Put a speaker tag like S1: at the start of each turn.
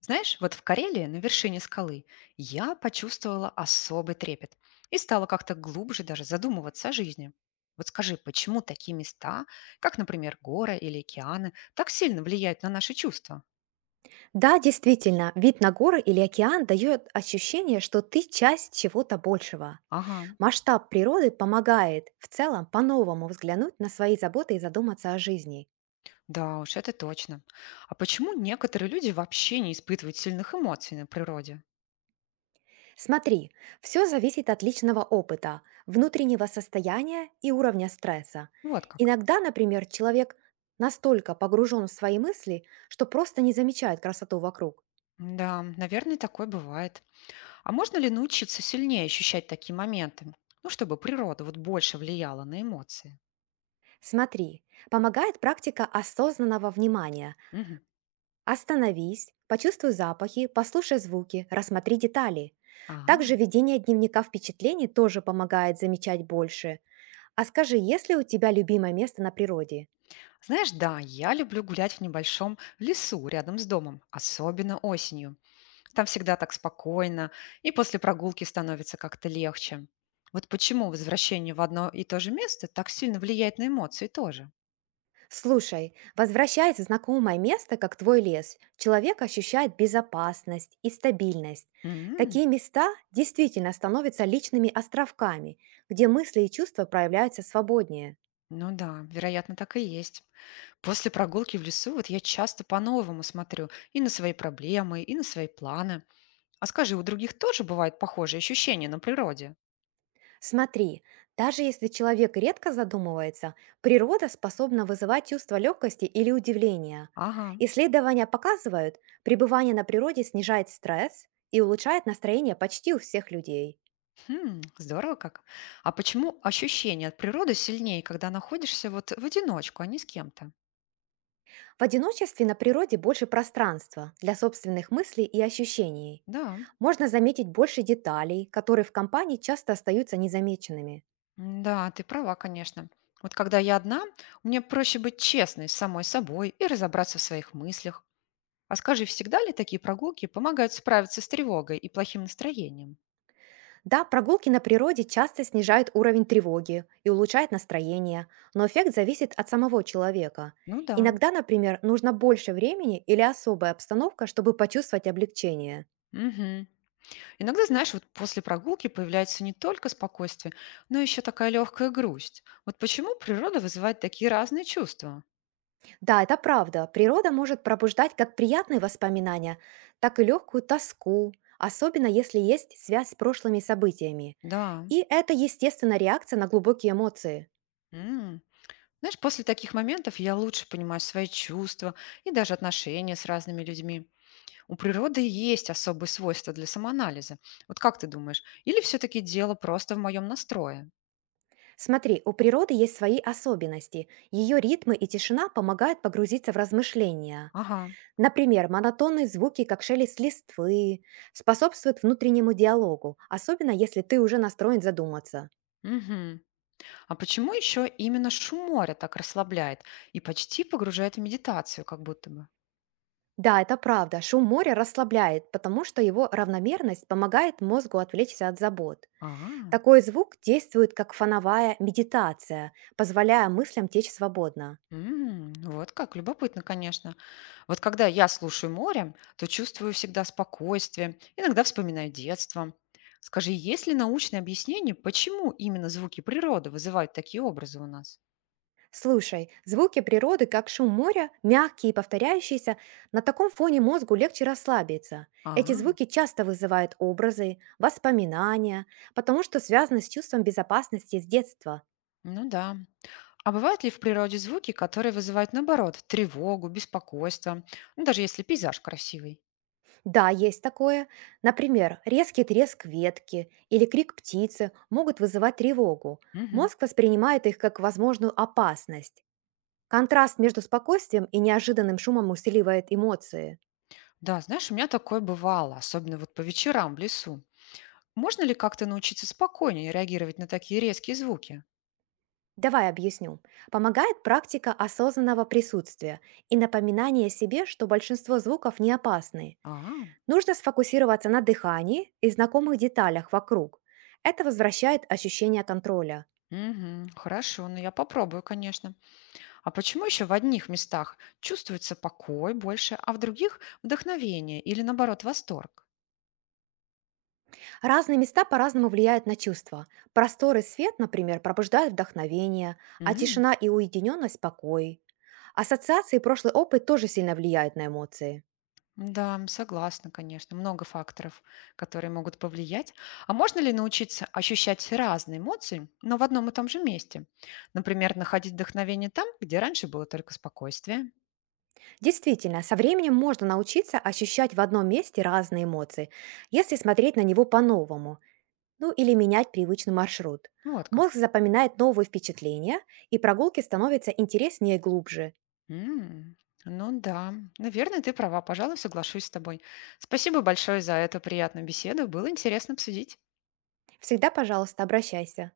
S1: Знаешь, вот в Карелии, на вершине скалы, я почувствовала особый трепет и стала как-то глубже даже задумываться о жизни. Вот скажи, почему такие места, как, например, горы или океаны, так сильно влияют на наши чувства?
S2: Да, действительно, вид на горы или океан дает ощущение, что ты часть чего-то большего.
S1: Ага,
S2: Масштаб природы помогает в целом по-новому взглянуть на свои заботы и задуматься о жизни.
S1: да уж, это точно. А почему некоторые люди вообще не испытывают сильных эмоций на природе?
S2: Смотри, все зависит от личного опыта, внутреннего состояния и уровня стресса.
S1: Вот как.
S2: Иногда, например, человек настолько погружен в свои мысли, что просто не замечает красоту вокруг.
S1: Да, наверное, такое бывает. А можно ли научиться сильнее ощущать такие моменты? Ну, чтобы природа вот больше влияла на эмоции.
S2: Смотри, помогает практика осознанного внимания.
S1: Мгм.
S2: Остановись, почувствуй запахи, послушай звуки, рассмотри детали.
S1: А,
S2: Также ведение дневника впечатлений тоже помогает замечать больше. А скажи, есть ли у тебя любимое место на природе?
S1: знаешь, да, я люблю гулять в небольшом лесу рядом с домом, особенно осенью. Там всегда так спокойно, и после прогулки становится как-то легче. Вот почему возвращение в одно и то же место так сильно влияет на эмоции тоже.
S2: Слушай, возвращаясь в знакомое место, как твой лес, человек ощущает безопасность и стабильность.
S1: М,
S2: Такие места действительно становятся личными островками, где мысли и чувства проявляются свободнее.
S1: ну да, вероятно, так и есть. После прогулки в лесу вот я часто по-новому смотрю и на свои проблемы, и на свои планы. А скажи, у других тоже бывают похожие ощущения на природе?
S2: Смотри, даже если человек редко задумывается, природа способна вызывать чувство легкости или удивления.
S1: Ага.
S2: Исследования показывают, пребывание на природе снижает стресс и улучшает настроение почти у всех людей.
S1: Хм, здорово как. А почему ощущение от природы сильнее, когда находишься вот в одиночку, а не с кем-то?
S2: В одиночестве на природе больше пространства для собственных мыслей и ощущений.
S1: Да,
S2: Можно заметить больше деталей, которые в компании часто остаются незамеченными.
S1: м, да, ты права, конечно. Вот когда я одна, мне проще быть честной с самой собой и разобраться в своих мыслях. А скажи, всегда ли такие прогулки помогают справиться с тревогой и плохим настроением?
S2: Да, прогулки на природе часто снижают уровень тревоги и улучшают настроение, но эффект зависит от самого человека.
S1: Ну да.
S2: Иногда, например, нужно больше времени или особая обстановка, чтобы почувствовать облегчение.
S1: Мгм. Иногда, знаешь, вот после прогулки появляется не только спокойствие, но еще такая легкая грусть. Вот почему природа вызывает такие разные чувства?
S2: Да, это правда, природа может пробуждать как приятные воспоминания, так и легкую тоску, особенно если есть связь с прошлыми событиями.
S1: Да.
S2: И это естественная реакция на глубокие эмоции.
S1: М. Знаешь, после таких моментов я лучше понимаю свои чувства и даже отношения с разными людьми. У природы есть особые свойства для самоанализа. Вот как ты думаешь? Или все-таки дело просто в моем настрое?
S2: Смотри, у природы есть свои особенности. Ее ритмы и тишина помогают погрузиться в размышления.
S1: Ага.
S2: Например, монотонные звуки, как шелест листвы, способствуют внутреннему диалогу, особенно если ты уже настроен задуматься.
S1: Мгм. А почему еще именно шум моря так расслабляет и почти погружает в медитацию, как будто бы?
S2: Да, это правда, шум моря расслабляет, потому что его равномерность помогает мозгу отвлечься от забот.
S1: А,
S2: Такой звук действует как фоновая медитация, позволяя мыслям течь свободно.
S1: м, вот как, любопытно, конечно. Вот когда я слушаю море, то чувствую всегда спокойствие, иногда вспоминаю детство. Скажи, есть ли научное объяснение, почему именно звуки природы вызывают такие образы у нас?
S2: Слушай, звуки природы, как шум моря, мягкие и повторяющиеся, на таком фоне мозгу легче расслабиться. Эти
S1: А,
S2: звуки часто вызывают образы, воспоминания, потому что связаны с чувством безопасности с детства.
S1: ну да. А бывают ли в природе звуки, которые вызывают, наоборот, тревогу, беспокойство, ну, даже если пейзаж красивый?
S2: Да, есть такое. Например, резкий треск ветки или крик птицы могут вызывать тревогу.
S1: Мгм.
S2: Мозг воспринимает их как возможную опасность. Контраст между спокойствием и неожиданным шумом усиливает эмоции.
S1: Да, знаешь, у меня такое бывало, особенно вот по вечерам в лесу. Можно ли как-то научиться спокойнее реагировать на такие резкие звуки?
S2: Давай объясню. Помогает практика осознанного присутствия и напоминание себе, что большинство звуков не опасны.
S1: А,
S2: Нужно сфокусироваться на дыхании и знакомых деталях вокруг. Это возвращает ощущение контроля.
S1: мгм. Хорошо, ну я попробую, конечно. А почему еще в одних местах чувствуется покой больше, а в других вдохновение или наоборот восторг?
S2: Разные места по-разному влияют на чувства. Простор и свет, например, пробуждают вдохновение, а
S1: М,
S2: тишина и уединенность – покой. Ассоциации и прошлый опыт тоже сильно влияют на эмоции.
S1: да, м, согласна, конечно. Много факторов, которые могут повлиять. А можно ли научиться ощущать разные эмоции, но в одном и том же месте? Например, находить вдохновение там, где раньше было только спокойствие.
S2: Действительно, со временем можно научиться ощущать в одном месте разные эмоции, если смотреть на него по-новому, ну или менять привычный маршрут.
S1: Вот
S2: Мозг
S1: как.
S2: запоминает новые впечатления, и прогулки становятся интереснее и глубже.
S1: М, ну да, наверное, ты права, пожалуй, соглашусь с тобой. Спасибо большое за эту приятную беседу, было интересно обсудить.
S2: Всегда, пожалуйста, обращайся.